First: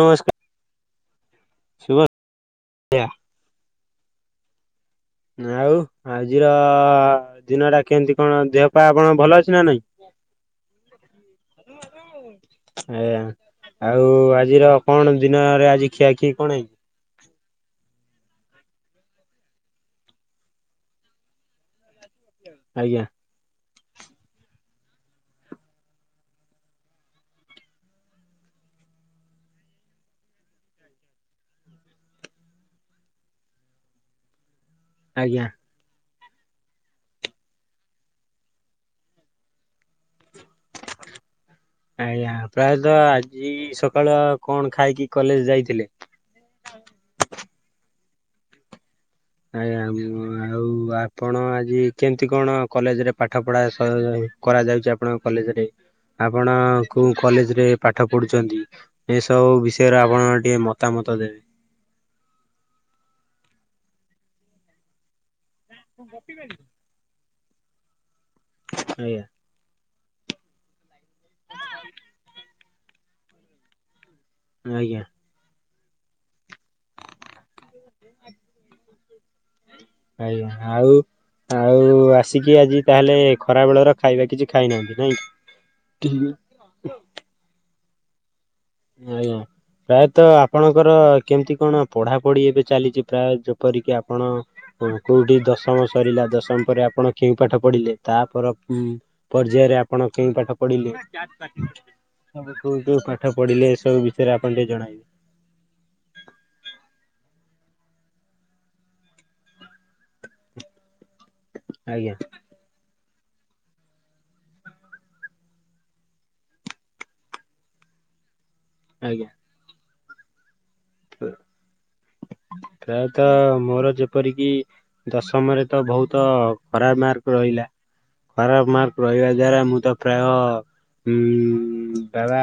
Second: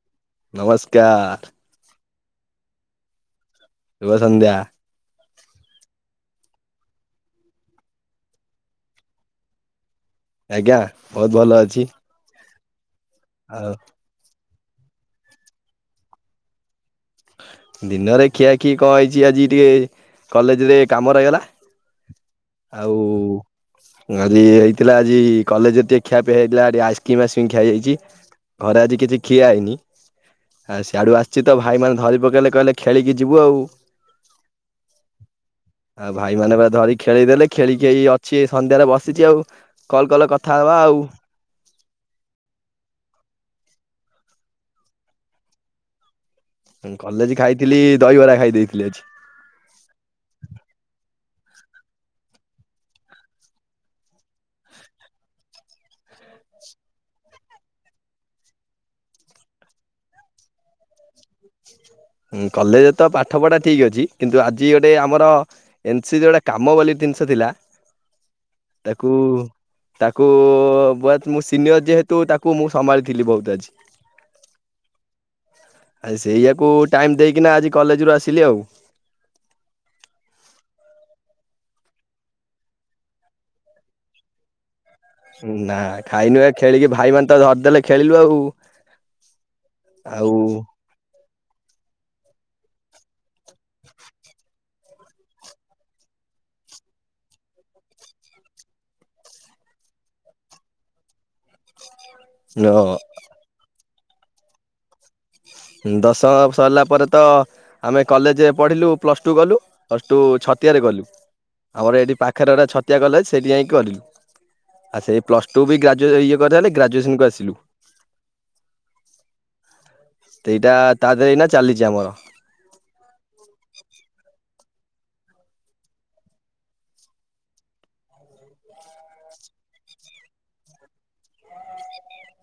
ନମସ୍କାର। ନମସ୍କାର। ଦିବ ଆ ଶୁଭସନ୍ଧ୍ୟା। ଆଉ ଆଜିର ଦିନ ଟା କେମତି କଣ ଦେହ ପା ଆପଣ ଭଲ ଅଛି ନା ନାଇଁ? ଆଜ୍ଞା ବହୁତ ଭଲ ଅଛି। ଏ ଆଉ ଆଜିର କଣ ଦିନରେ ଆଜି ଖିଆଖିଇ କଣ ହେଇଚି? ଦିନରେ ଖିଆଖିଇ କଣ ହେଇଚି ଆଜି ଟିକେ କଲେଜରେ କାମ ରହିଗଲା ଆଉ ଆଜ୍ଞା ଆଜି ହେଇଥିଲା ଆଜି କଲେଜରେ ଟିକେ ଖିଆପିଆ ହେଇଯାଇଥିଲା ଟିକ ଆଇସକିମ୍ ଆଇସ୍କିମ ଖିଆହେଇଯାଇଚି। ଘରେ ଆଜି କିଛି ଖିଆହେଇନି ହା ସ୍ୟାଡୁ ଆସଚି ତ ଭାଇମାନେ ଧରି ପକେଇଲେ କହିଲେ ଖେଳିକି ଯିବୁ ଆଉ। ଆଜ୍ଞା। ଆଉ ଭାଇମାନେ ପା ଧରିକି ଖେଳିଇଦେଲେ ଖେଳିକି ଏଇ ଅଛି ସନ୍ଧ୍ୟାରେ ବସିଚି ଆଉ କଲ୍ କଲ କ ଆଜ୍ଞା ପ୍ରାୟତ ଆଜି ସ ସକାଳୁ ଆଉ କଣ ଖାଇକି କଲେଜ ଯାଇଥିଲେ? ମୁଁ କଲେଜ ଖାଇଥିଲି ଦହିବରା ଖାଇ ଦେଇେଥିଲି ଆଜି। ଆଜ୍ଞା ଉମ୍ ଆଉ ଆପଣ ଆଜି କେମତି କଣ କଲେଜରେ ପାଠ ପଢା ସ କରାଯାଉଚି ଆପଣଙ୍କ କଲେଜରେ। ଆପଣ କୋଉ କଲେଜରେ ପାଠ ପଢୁଚନ୍ତି ଏସବୁ ବିଷୟରେ ଆପଣଙ୍କର ଟିକେ ମତାମ ଉତ୍ତର ଦେବେ ହୁଁ କଲେଜରେ ତ ପାଠପଢା ଠିକ ଅଛି କିନ୍ତୁ ଆଜି ଗୋଟେ ଆମର ଏନସି ଯେ ଗୋଟେ କାମ ବୋଲି ଦିନଷ ଥିଲା ତାକୁ ଆଜ୍ଞା ତାକୁ ବଏତ୍ ମୁଁ ସିନିୟର ଯେହେତୁ ତାକୁ ମୁଁ ସମ୍ଭାଳିଥିଲି ବୋହୁତ ଆଜି। ଆଜ୍ଞା। ଆ ସେଇଆକୁ ଟାଇମ୍ ଦେଇକିନା ଆଜି କଲେଜରୁ ଆସିଲି ଆଉ। ଆଜ୍ଞା ଆଉ। ଆଉ ଆସିକି ଆଜି ତାହେଲେ ଖରା ବେଳର ଖାଇବା କିଛି ଖାଇନାହାନ୍ତି? ନାଇଁ କି? ନା ଖାଇନୁ ଏ ଖେଳିକି ଭାଇମାନେ ତ ଧରିଦେଲେ ଖେଳିଲୁ ଆଉ। ଆଜ୍ଞା ପ୍ରାୟତ ଆଉ ଆପଣଙ୍କର କେମତି କଣ ପଢାପଢି ଏବେ ଚାଲିଚି ପ୍ରାୟେ ଯେପରିକି ଆପଣ କୋ କୋଉଠି ଦଶମ ସରିଲା ଦଶମ ପରେ ଆପଣ କେଉଁ ପାଠ ପଢିଲେ ତା ପର ଉଁ ପର୍ଯ୍ୟାୟରେ ଆପଣ କେଉଁ ପାଠ ପଢିଲେ? ସବୁ କୋଉ କୋଉ ପାଠ ପଢିଲେ ଏସବୁ ବିଷୟରେ ଆପଣ ଟିକେ ଜଣାଇବେ। ହୁଁ ଦଶହ ସରଲା ପରେ ତ ଆମେ କଲେଜରେ ପଢ଼ିଲୁ ପ୍ଲସ୍ ଟୁ କଲୁ ପ୍ଲସ୍ ଟୁ ଛ ତିଆରି କଲୁ ଆମର ଆଜ୍ଞା ଏଇଠି ପାଖରେ ଗୋଟେ ଛତିଆ କଲେଜ୍ ସେଇଠି ଯାଇକି କରିଲୁ। ଆଛା ଏଇ ପ୍ଲସ ଟୁ ବି ଗ୍ରାଜୁଏ ଇଏ କରଥା ହେଲେ ଗ୍ରାଜୁଏସନକୁ ଆସିଲୁ। ଆଜ୍ଞା। ସେଇଟା ତା ପ ଦେହରେ ଏଇନା ଚାଲିଛି ଆମର ପ୍ରାୟତ ମୋର ଯି ଯେପରିକି ଦଶମରେ ତ ବୋହୁତ ଖରାପ ମାର୍କ ରହିଲା। ଖରାପ ମାର୍କ ରହିବା ଦ୍ଵାରା ମୁଁ ତ ପ୍ରାୟ ଉଁ ବାବା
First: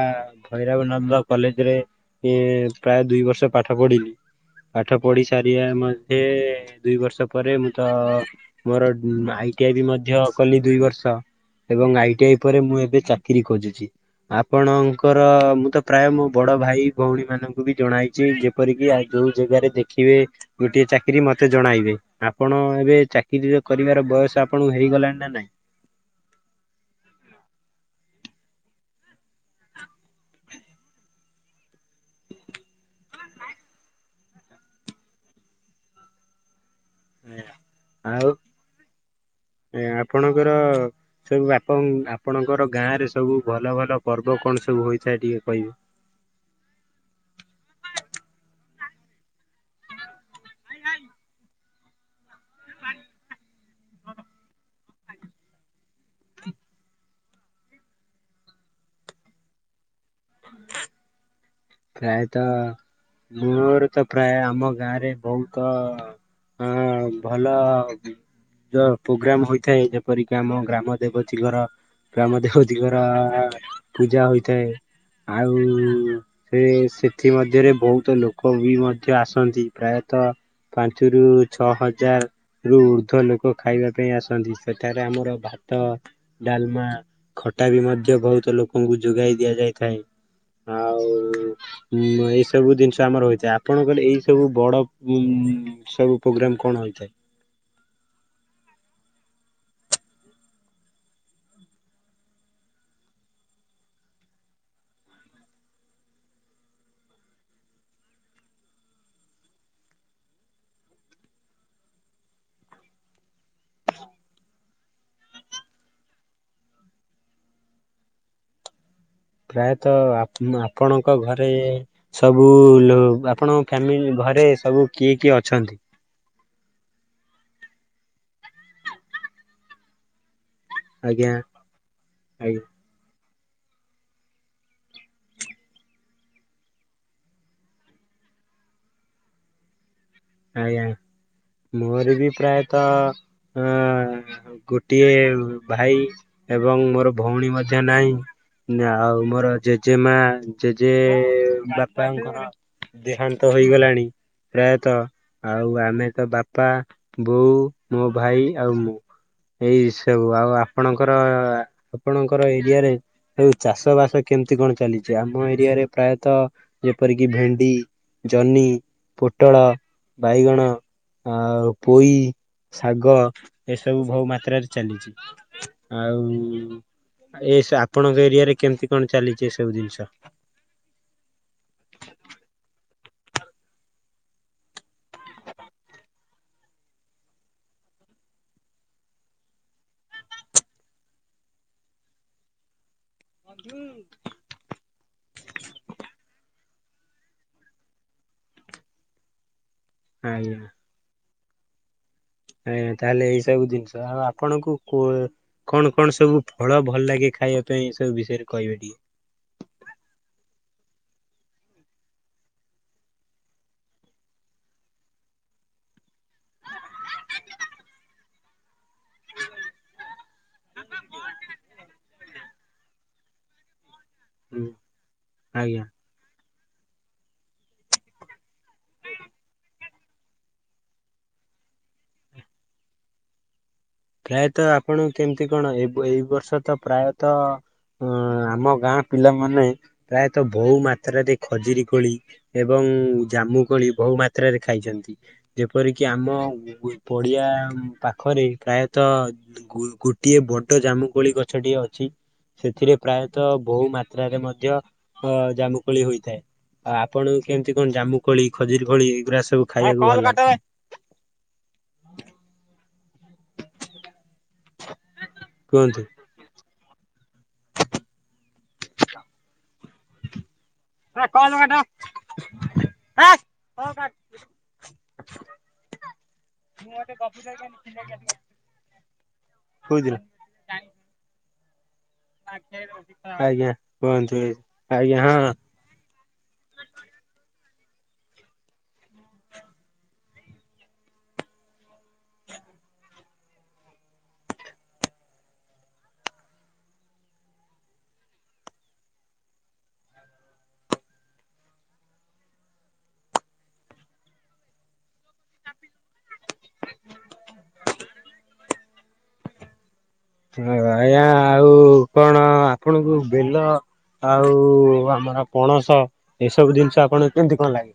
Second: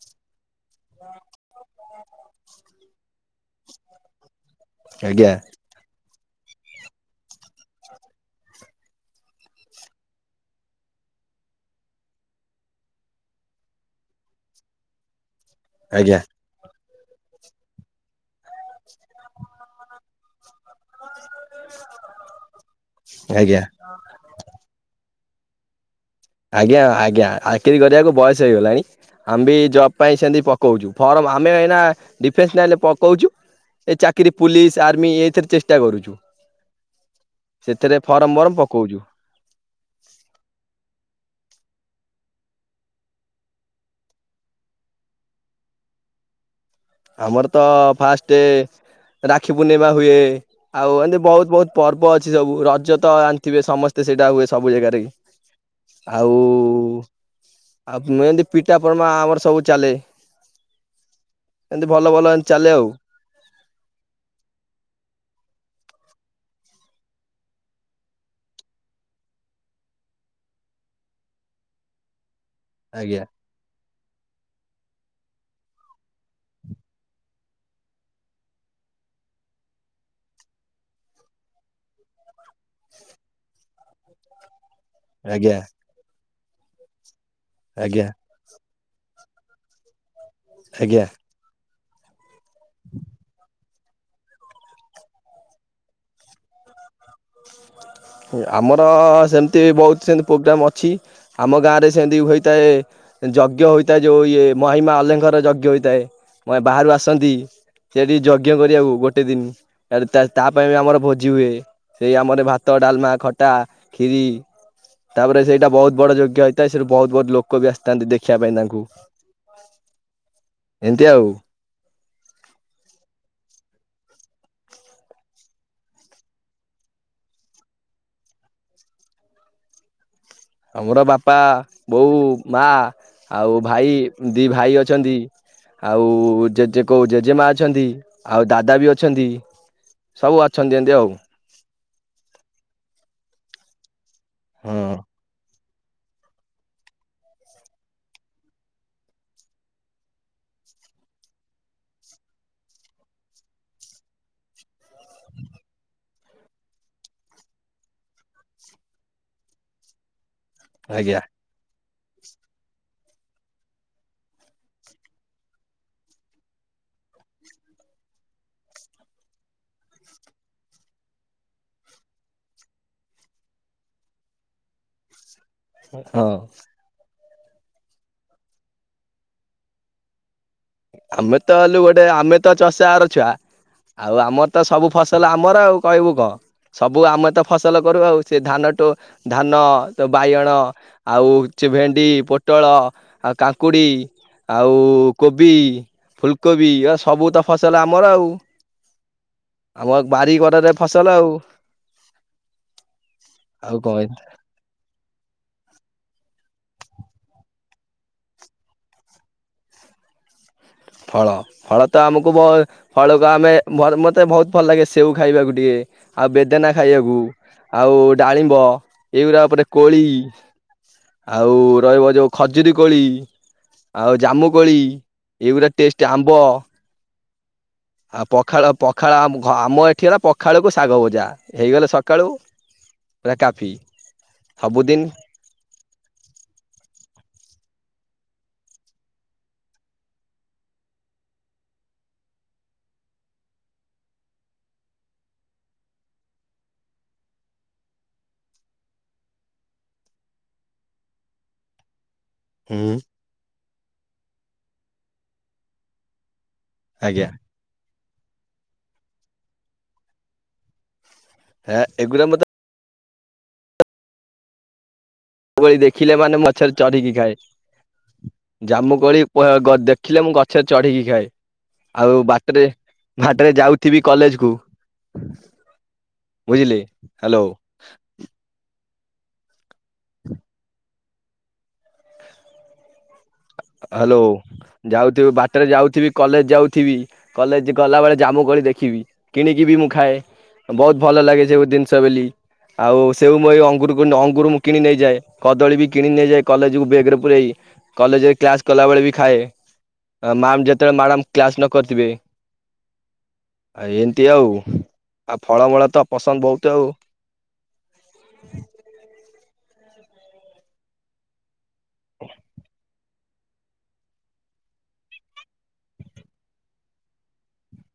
ଭୈରବାନନ୍ଦ କଲେ ରେ ଇଏ ପ୍ରାୟ ଦୁଇ ବର୍ଷ ପାଠ ପଢିଲି ପାଠ ପଢି ଆଜ୍ଞା ସାରିବା ମା ଇଏ ଦୁଇ ବର୍ଷ ପରେ ମୁଁ ତ ମୋର ଉଁ ଆଇଟି ଆଇ ବି ମଧ୍ୟ କଲି ଦୁଇ ବର୍ଷ। ଏବଂ ଆଇଟି ଆଇ ପରେ ମୁଁ ଏବେ ଚାକିରି ଖୋଜୁଚି ଆପଣଙ୍କର ମୁଁ ତ ପ୍ରାୟ ଆଜ୍ଞା ମୋ ବଡ ଭାଇ ଭୋଉଣୀ ମାନଙ୍କୁ ବି ଜଣାଇଚି ଯେପରିକି ଆଉ ଯୋଉ ଜେଗାରେ ଦେଖିବେ ଗୋଟିଏ ଚାକିରୀ ମତେ ଜଣାଇବେ ଆପଣ ଏବେ ଆଜ୍ଞା ଚାକିରୀର କରିବାର ବୟସ ଆପଣଙ୍କୁ ହେଇଗଲାଣି ନା ନାଇଁ। ଆଜ୍ଞା ଆଜ୍ଞା ଚାକିରି କରିବାକୁ ବୟସ ହେଇଗଲାଣି ଆମ୍ ବି ଜବ ପାଇଁ ସେମତି ପକୋଉଚୁ ଫର୍ମ ଆମେ ଏଇନା ଡିଫେନସ୍ ଲାଇନରେ ପକୋଉଚୁ। ଏଇ ଚାକିରି ପୁଲିସ୍ ଆର୍ମି ଏଇଥିରେ ଚେଷ୍ଟା କରୁଚି। ସେଥିରେ ଆଉ ଫରମ୍ ବରମ୍ ପକୋଉଚୁ। ଏ ଆପଣଙ୍କର ସବୁ ଆପଣ ଆପଣଙ୍କର ଗାଁରେ ସବୁ ଭଲଭଲ ପର୍ବ କଣ ସବୁ ହୋଇଥାଏ ଟିକେ କହିବେ। ହ ଆମର ତ ଫାଷ୍ଟେ ରାକ୍ଷୀ ପୂର୍ଣ୍ଣିମା ହୁଏ ଆଉ ଏମତି ବୋହୁତ ବୋହୁତ ପର୍ବ ଅ ଅଛି ସବୁ ରଜ ତ ଜାଣିଥିବେ ଥିବେ ସମସ୍ତେ ସେଇଟା ହୁଏ ସବୁ ଜାଗାରେକି। ଆଉ ଆଉ ମୁ ଏତି ପିଠାପନା [unintelligible] ପ୍ରାୟତ ଏମିତି ଚାଲେ ଆଉ ମୋର ତ ପ୍ରାୟ ଆମ ଗାଁରେ ବହୁତ ଅଁ ହଁ ଭଲ ଯ ପ୍ରୋଗ୍ରାମ ହୋଇଥାଏ ଯେପରିକି ଆମ ଗ୍ରାମ ଦେବତୀଙ୍କର ଗ୍ରାମ। ଦେବତୀଙ୍କର ଆଜ୍ଞା ପୂଜା ହୋଇଥାଏ ଆଉ ସେ ସେଥି ମଧ୍ୟରେ ବହୁତ ଲୋକ ବି ମଧ୍ୟ ଆସନ୍ତି ପ୍ରାୟତଃ। ପାଞ୍ଚରୁ ଛଅ ହଜାର ରୁ ଉର୍ଦ୍ଧ୍ୱ ଲୋକ ଖାଇବା ପାଇଁ ଆସନ୍ତି ସେଠାରେ ଆମର ଆଜ୍ଞା ଭାତ ଡାଲମା ଖଟା ବି ଆଜ୍ଞା ମଧ୍ୟ ବହୁତ ଲୋକ ଲୋକଙ୍କୁ ଯୋଗାଇ ଦିଆଯାଇଥାଏ ଆଜ୍ଞା ଆଉ ଏଇ ସବୁ ଜିନିଷ ଆମର ହୋଇଥାଏ। ଆପଣ କହିଲେ ଏଇ ସବୁ ବଡ ଉ ସବୁ ପ୍ରୋଗ୍ରାମ କଣ ହେଥାଏ। ଆମର ସେମିତି ବହୁତ ସେମିତି ପ୍ରୋଗ୍ରାମ୍ ଅଛି ଆମ ଗାଁରେ ସେମିତି ହୋଇଥାଏ। ଯଜ୍ଞ ହୋଇଥାଏ ଯୋଉ ଇଏ ମହିମା ଅଲେଙ୍କର ଯଜ୍ଞ ହୋଇଥାଏ ବାହାରୁ ଆସନ୍ତି। ସେଠି ଯଜ୍ଞ କରିବାକୁ ଗୋଟେ ଦିନ୍ ତା ପାଇଁ ବି ଆମର ଭୋଜି ହୁଏ ସେଇ ଆମର ଭା ଭାତ ଡାଲମା ଖଟା କ୍ଷରୀ। ତାପରେ ସେଇଟା ବହୁତ୍ ବଡ଼ ଯୋଗ୍ୟ ହେଇଥାଏ ସେରୁ ବହୁତ୍ ବହୁତ୍ ଲୋକ ବି ଆସିଥାନ୍ତି ଦେଖିବା ପାଇଁ ତାଙ୍କୁ ପ୍ରାୟତଃ ଏମିତି ଆପଣଙ୍କ ଆଉ। ଘରେ ସବୁ ଲୋ ଆପଣ ଫାମିଲ ଘରେ ସବୁ କିଏ କିଏ ଅଛନ୍ତି। ଆମର ଆଜ୍ଞା ବାପା ବୋଉ ଆଜ୍ଞା ମା ଆଉ ଭାଇ ଦି ଭାଇ ଅଛନ୍ତି। ଆଉ ଜେଜେ କୋଉ ଜେଜେମା ଅଛନ୍ତି ଆଉ ଦାଦା ବି ଅଛନ୍ତି। ସବୁ ଅଛନ୍ତି ଆଜ୍ଞା ଏମିତି ଆଉ ମୋର ବି ପ୍ରାୟତଃ ଅ ଉଁ ହଁ ଗୋଟିଏ ଭାଇ ଏବଂ ମୋର ଭଉଣୀ ମଧ୍ୟ ନାହିଁ। ଆଉ ମୋର ଜେଜେ ମା ଜେଜେ ବାପାଙ୍କର ଦେହାନ୍ତ ହୋଇଇଗଲାଣି ପ୍ରାୟତଃ। ଆଉ ଆମେ ତ ବାପା ବୋଉ ମୋ ଭାଇ ଆଉ ମୁଁ ଏଇ ଷବୁ ଆଉ ଆପଣଙ୍କର ଆଜ୍ଞା ଆପଣଙ୍କର ଏରିଆରେଉ ଚାଷ ବାସ କେମିତି କଣ ଚାଲିଛି ଆମ ଏରିଆରେ ପ୍ରାୟତଃ ଯେପରି ଯେପରିକି ଭେଣ୍ଡି ଜହ୍ନି ପୋଟଳ ବାଇଗଣ। ଆଉ ପୋଇ ଶାଗ ଏସବୁ ବହୁ ମାତ୍ରାରେ ଚାଲିଛି। ହଁ ଆଉ। ଏ ଆପଣଙ୍କ ଏରିଆରେ କେମିତି କଣ ଚାଲିଛି ଏ ସବୁ ଜିନିଷ। ଆମେ ତ ହେଲୁ ଗୋଟେ ଆମେ ତ ଚଷାଘରର ଛୁଆ ଆଉ ଆମର ତ ସବୁ ଫସଲ ତାହେଲେ ଆମର ଆଉ କହିବୁ କଁ ସବୁ ଆମେ ତ ଫସଲ କରୁ ଆଉ ସେ ଧାନଠୁ ଧାନ ତ ବାଇଗଣ ଆଉ ଚି ଭେଣ୍ଡି ପୋଟଳ ଆଉ କାଙ୍କୁଡି ଆଉ କୋବ୍ ଫୁଲ୍କୋବି ସବୁ ତ ଫସଲ ଆମର ଆଉ। ଆମ ବାରିିଘରରେ ଫସଲ ଆଉ। ଆ ତାହେଲେ ଏଇ ସବୁ ଜିନିଷ ଆଉ ଆପଣଙ୍କୁ କଣ କଣ ସବୁ। ହଳ ଭଲ ଲାଗେ ଖାଇବା ପାଇଁ ଏ ସବୁ ବିଷୟରେ କହିବେ ଟିକେ। ଫଳ ଫଳ ତ ଆମକୁ ବହୁ ଫଳକୁ ଆମେ ମତେ ବହୁତ ଭଲ ଲାଗେ ସେଉ ଖାଇବାକୁ ଟିକେ। ଆଉ ବେଦନା ଖାଇବାକୁ ଆଉ ଡାଳିମ୍ବ ଏଇଗୁଡ଼ା ଉପରେ କୋଳି ଆଉ ରହିବ ଯୋଉ ଖଜୁରୀ କୋଳି। ଆଉ ହୁଁ ଜାମୁକୋଳି ଏଇଗୁରା ଆଜ୍ଞା। ଟେଷ୍ଟ ଆମ୍ବ। ଆଉ ପଖାଳ ପଖାଳ ଆମ ଏଠିହେଲା ପଖାଳକୁ ଶାଗ ପୂଜା ହେଇଗଲେ ସକାଳୁ ସେ କାଫି। ପ୍ରାୟତଃ ସବୁଦିନ ଆପଣ କେମତି କଣ ଏ ଏଇ ବର୍ଷ ତ ପ୍ରାୟତଃ ଅ ଆମ ଗାଁ ପିଲାମାନେ ପ୍ରାୟତଃ ବହୁ ମାତ୍ରାରେ ଖଜୁରୀ କୋଳି ଏବଂ। ଜାମୁକୋଳି ବହୁ ମାତ୍ରାରେ ଖାଇଛନ୍ତି ଯେପରିକି ଆମ ପଡ଼ିଆ ଏଁ ପାଖରେ ପ୍ରାୟତ୍ ତ ଗୋଟିଏ ବଡ ଜାମୁକୋଳି ଗଛଟିଏ ଅଛି। ହୁଁ ସେଥିରେ ପ୍ରାୟତଃ ବହୁ ମାତ୍ରାରେ ମଧ୍ୟ ଅ ଜାମୁକୋଳି ହୋଇଥାଏ। ଆଜ୍ଞା ଆପଣ କେମିତି କଣ ଜାମୁ କୋଳି, ଖଜୁରୀ କୋଳି ଏଗୁରା ସବୁ ଖାଇବାକୁ ଭଲ ଲାଗେ। ହେ ଏଗୁରା ମତେ ବୁବେଳେ କୁହନ୍ତୁ ଦେଖିଲେ ମାନେ, ମୁଁ ଗଛରେ ଚଢିକି ଖାଏ। [unintelligible] ଜାମୁ କୋଳି ପ ଦେଖିଲେ ମୁଁ ଗଛରେ ଚଢିକି ଖାଏ। ଆଉ ବାଟରେ ଘାଟରେ ଯାଉଥିବି କଲେଜ କୁ ବୁଝିଲେ ହ୍ୟାଲୋ [inaudible] ଥୋଇ ଦେଲେ। [inaudible] ହ୍ୟାଲୋ! କୁହନ୍ତୁ ଆଜ୍ଞା ଯାଉଥିବି ହଁ। ବାଟରେ ଯାଉଥିବି, କଲେଜ ଯାଉଥିବି, କଲେଜ ଗଲା ବେଳେ ଜାମୁ କୋଳି ଦେଖିବି କିଣିକି ବି ମୁଁ ଖାଏ। ବହୁତ ଭଲ ଲାଗେ ଯୋଉ ଦିନ ଚା ବୋଲି ଆଉସ୍ ସେଓ ମୁଁ ଏଇ ଅଙ୍ଗୁରକୁ ଅଙ୍ଗୁର ମୁଁ କିଣି ନେଇଯାଏ, କଦଳୀ ବି କିଣି ନେଇଯାଏ, କଲେଜକୁ ବେଗେରେ ପୁରେଇ। କଲେଜରେ କ୍ଲାସ୍ କଲାବେଳେ ବି ଖାଏ। ମ୍ୟାାମ୍ ଯେତେବେଳେ ମ୍ୟାଡ଼ାମ୍ କ୍ଲାସ ନ କରିଥିବେ! ଏମିତି ଆଉ! ଆଉ, ଫଳମୂଳ ତ ପସନ୍ଦ ବହୁତ ଆଉ। [inaudible] ଆୟାଁ, ଆଉ କଣ ଆପଣଙ୍କୁ ବେଲ ଆଉ-ଉ ଆମର ପଣସ ଏସବୁ ଦିନଷ ଆପଣ କେମତି କଣ ଲାଗେ?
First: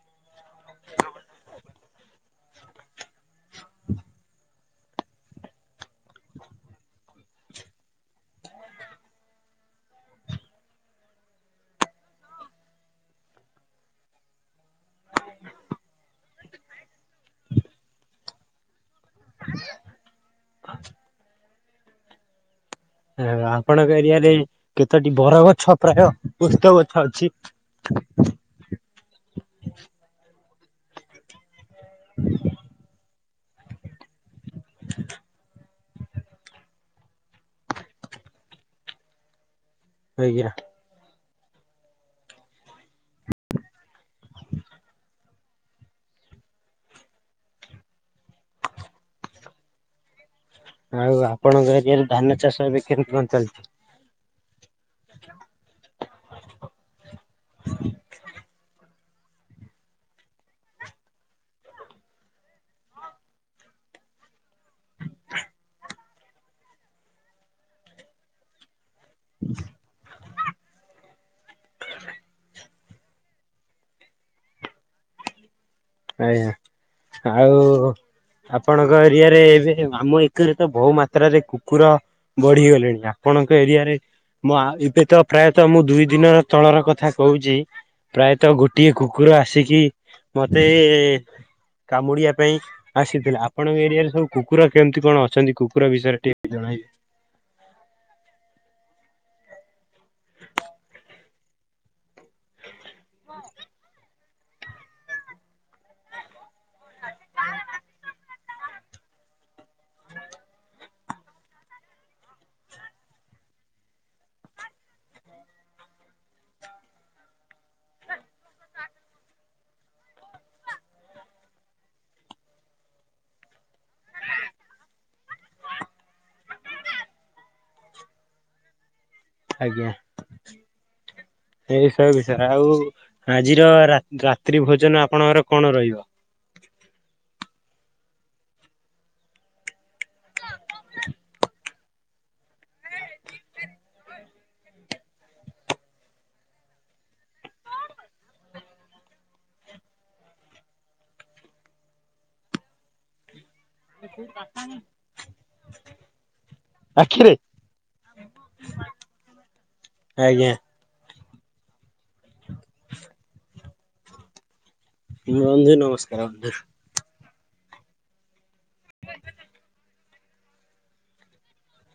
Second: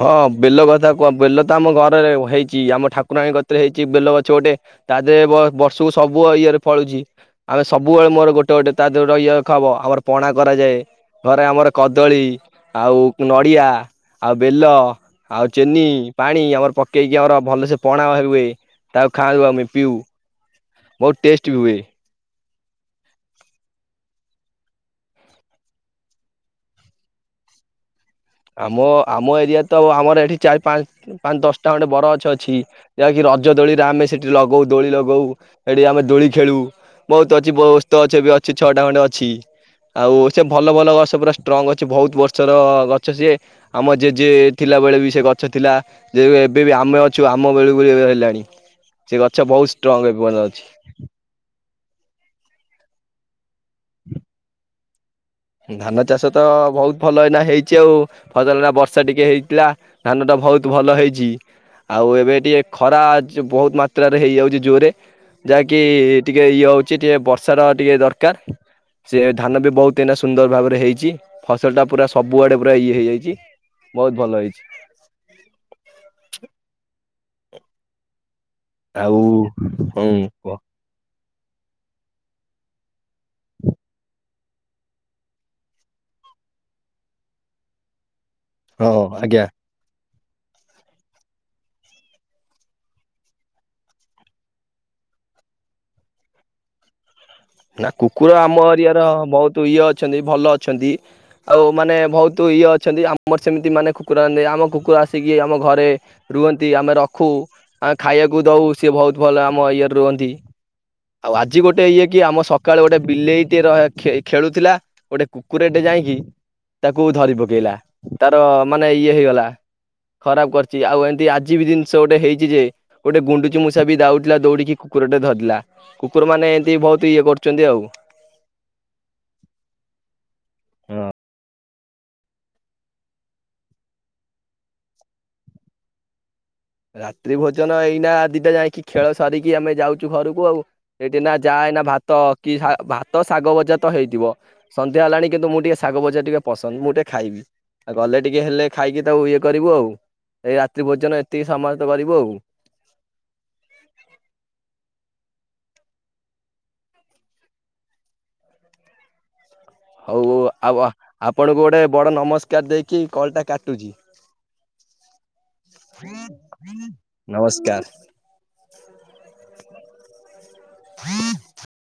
ହଁ, ବେଲ କଥା କୁହ ବେଲ ତ ଆମ ଘରେ ହେଇଛି। ଆମ ଠାକୁରାଣୀ କତିରେ ହେଇଛି, ବେଲ ଗଛ ଗୋଟେ ତା ଦେହରେ ବ-ବର୍ଷକୁ ସବୁ ଇଏରେ ଫଳୁଛି। ଆମେ ସବୁବେଳେ ମୋର ଗୋଟେ ଗୋଟେ ତା ଦେହରେ [unintelligible] ହବ। ଆମର ପଣା କରାଯାଏ। ଘରେ ଆମର କଦଳୀ, ଆଉ ନଡିଆ ଆଉ ବେଲ, ଆଉ ଚିନି, ପାଣି ଆମର ପକେଇକି ଆମର ଭଲସେ ପଣା ହ ହୁଏ। ତାକୁ ଖାଉ, ଆମେ ପିଉ, ବହୁତ ଟେଷ୍ଟ ହୁଏ। ଆପଣଙ୍କ, ଏରିଆରେ କେତୋଟି ବର ଗଛ ପ୍ରାୟ ଓସ୍ତ ଗଛ ଅଛି? ହ [unintelligible] ଆମ ଆମ ଏରିଆ ତ, ଆମର ଏଠି ଚାରି ପାଞ୍ଚ ପାଞ୍ଚ ଦଶ। ଟା ଅଁଟେ ବଡ଼ ଗଛ ଅଛି। ଯାହାକି ରଜ ଦୋଳିରେ ଆମେ ସେଠି ଲଗଉ ଦୋଳି ଲଗଉ। ଏଡି ଆମେ ଦୋଳି ଖେଳୁ ବହୁତ ଅଛି, ବୋ ଓସ୍ତ ଅଛ ବି ଅଛି ଛଅଟା ଖଣ୍ଡେ ଅଛି। ଆଉ ସେ ଆଜ୍ଞା ଭଲ ଭଲ ଗଛ ପୁରା ଷ୍ଟ୍ରଙ୍ଗ ଅଛି, ବହୁତ ବର୍ଷର ଗ ସିଏ ଆମ ଜେଜେ ଥିଲାବେଳେ ବି ସେ ଗଛ ଥିଲା। ଯେ ବେ ଏବେ ବି ଆମେ ଅଛୁ, ଆମ ବେଳକୁ ହେଲାଣି। ସେ ଗଛ ବହୁତ ଷ୍ଟ୍ରଙ୍ଗ୍ ଏପନ୍ତ ଅଛି। ଆଉ, ଆପଣଙ୍କ ଏରିଆରେ ଧାନ ଚାଷ ଏବେ କେମତି କଣ ଚାଲିଛି? ଧାନ ଚାଷ ତ ବହୁତ ଭଲ ଏଇନା ହେଇଛି ଆଉ, ଫସଲଟା ବର୍ଷ ଷା ଟିକେ ହେଇଥିଲା ଧାନ ଟା ବହୁତ ଭଲ ହେଇଛି। ଆଉ, ଏବେ ଟିକେ ଖରା ଯ ବହୁତ ମାତ୍ରାରେ ହେଇଯାଉଛି, ଜୋରରେ। ଯାହାକି ଟିକେ ଇଏ ହଉଛି, ଟିକେ ବର୍ଷା ର ଟିକେ ଦରକାର। ସେ ଧାନ ବି ବହୁତ ଏଇନା ସୁନ୍ଦର ଭାବରେ ହେଇଛି। ଫସଲ ଟା ପୁରା ସବୁଆଡେ ପୁରା ଇଏ ହେଇଯାଇଛି, ବହୁତ ଭଲ ହେଇଛି। ଆ଼ୟାଁ ଆଉ-ଉ, ଆପଣଙ୍କ ଆଉ ଏରିଆରେ ଏବେ, ହୁଁ ଆମ କୁହ ଏକରେ ତ ବହୁ ମାତ୍ରାରେ କୁକୁର ବଢିଗଲେଣି ନା। ଆପଣଙ୍କ ଏରିଆରେ ମଆ, ଏବେ ତ ପ୍ରାୟତଃ ମୁଁ ଦୁଇ ଦିନ ତଳର କଥା କହୁଛି। ପ୍ରାୟତଃ, ହଁ ଗୋଟିଏ କୁକୁର ଆଜ୍ଞା। ଆସିକି ସେ-ଏ -ଏ କାମୁଡିିଆ ପାଇଁ ଆସିଥିଲା। ଆପଣଙ୍କ ଏରିଆରେ ସବୁ କୁକୁର କେମିତି କଣ ଅଛନ୍ତି କୁକୁର ବିଷୟରେ ଟିକେ ଜଣାଇବେ। ହ [unintelligible] ନା, କୁକୁର ଆମ ଏରିଆ ର ବହୁତୁ ଇଅ ଅଛନ୍ତି। ଭଲ ଅଛନ୍ତି। ଆଉ ମାନେ ବହୁତ ଇ ଅ ଅଛନ୍ତି, ଆମର ସେମିତି ମାନେ କୁକୁର ଆନେ କୁକୁର ଆସିକି ଆମ ଘରେ ରୁହନ୍ତି। ଆମେ ରଖ୍ ରଖୁ ଆ ଖାଇବାକୁ ଦୋଉ ସିଏ ବୋହୁତ ଭଲ ଆମ ଇଏରେ ରୁହନ୍ତି। ଆଉ ଆଜି ଗୋଟେ ଇଏ କି ଆମ ସକାଳୁ ଗୋଟେ ବିଲେଇଟେ ରଖି ଖେଳୁଥିଲା ଗୋଟେ କୁକୁରଟେ ଯାଇଁକି ତାକୁ ଧରି ପକେଇଲା ତାର ମାନେ ଇଏ ହେଇଗଲା। ଖରାପ କରିୁଛି ଆଉ ଏମିତି ଆଜି ବି ଜିନିଷ ଗୋଟେ ହେଇଛି ଯେ ଗୋଟେ ଗୁଣ୍ଡୁଚି ମୂଷା ବି ଦାଉଥିଲା ଦୌଡିକି। କୁକୁର ଟେ ଧରିଲା କୁକୁର ମାନେ ଏମିତି ବୋହୁତ ଇଏ କରୁଚନ୍ତି ଆଉ। ଆଜ୍ଞା‌। ହଁ ଏଇସବୁ ବିଷୟରେ ଆଉ ଆଜିର ରା-ରାତ୍ରି ଭୋଜନ ଆପଣଙ୍କର କଣ ରହିବ? ରାତ୍ରି ଭୋଜନ ଏଇନା ଦିଟା ଯାଇକି ଖେଳ ସରିକି ଆମେ ଯାଉଚୁ ଘରକୁ ଆଉ ଏଇଠି ନା ଯା କାହିଁକି ନା ଭାତ କି ଭାତ ଶାଗ ଭଜା ତ ହେଇଥିବ ସନ୍ଧ୍ୟା ହେଲାଣି କିନ୍ତୁ ମୁଁ ଟିକେ ଶାଗ ଭଜା ଟିକେ ପସନ୍ଦ। ମୁଁ ଟିକେ ଖାଇବି ଗଲେ ଟିକେ ହେଲେ ଖାଇକି ତା ଇଏ କରିବୁ ଆଉ ଏଇ ରାତ୍ରି ଭୋଜନ। ଏତିକି ସମୟତ କରିବୁ ଆଉ। [unintelligible] ଆଖିରେ ହୋଉ ହୋଉ ଆଜ୍ଞା ଆଉ ଆୱା ଆପଣଙ୍କୁ ଗୋଟେ ବଡ ନମସ୍କାର ଦେଇକି କଲ୍ ଟା କାଟୁଚି। ରୁହନ୍ତୁ ନମସ୍କାର ହୁଅନ୍ତୁ। ନମସ୍କାର।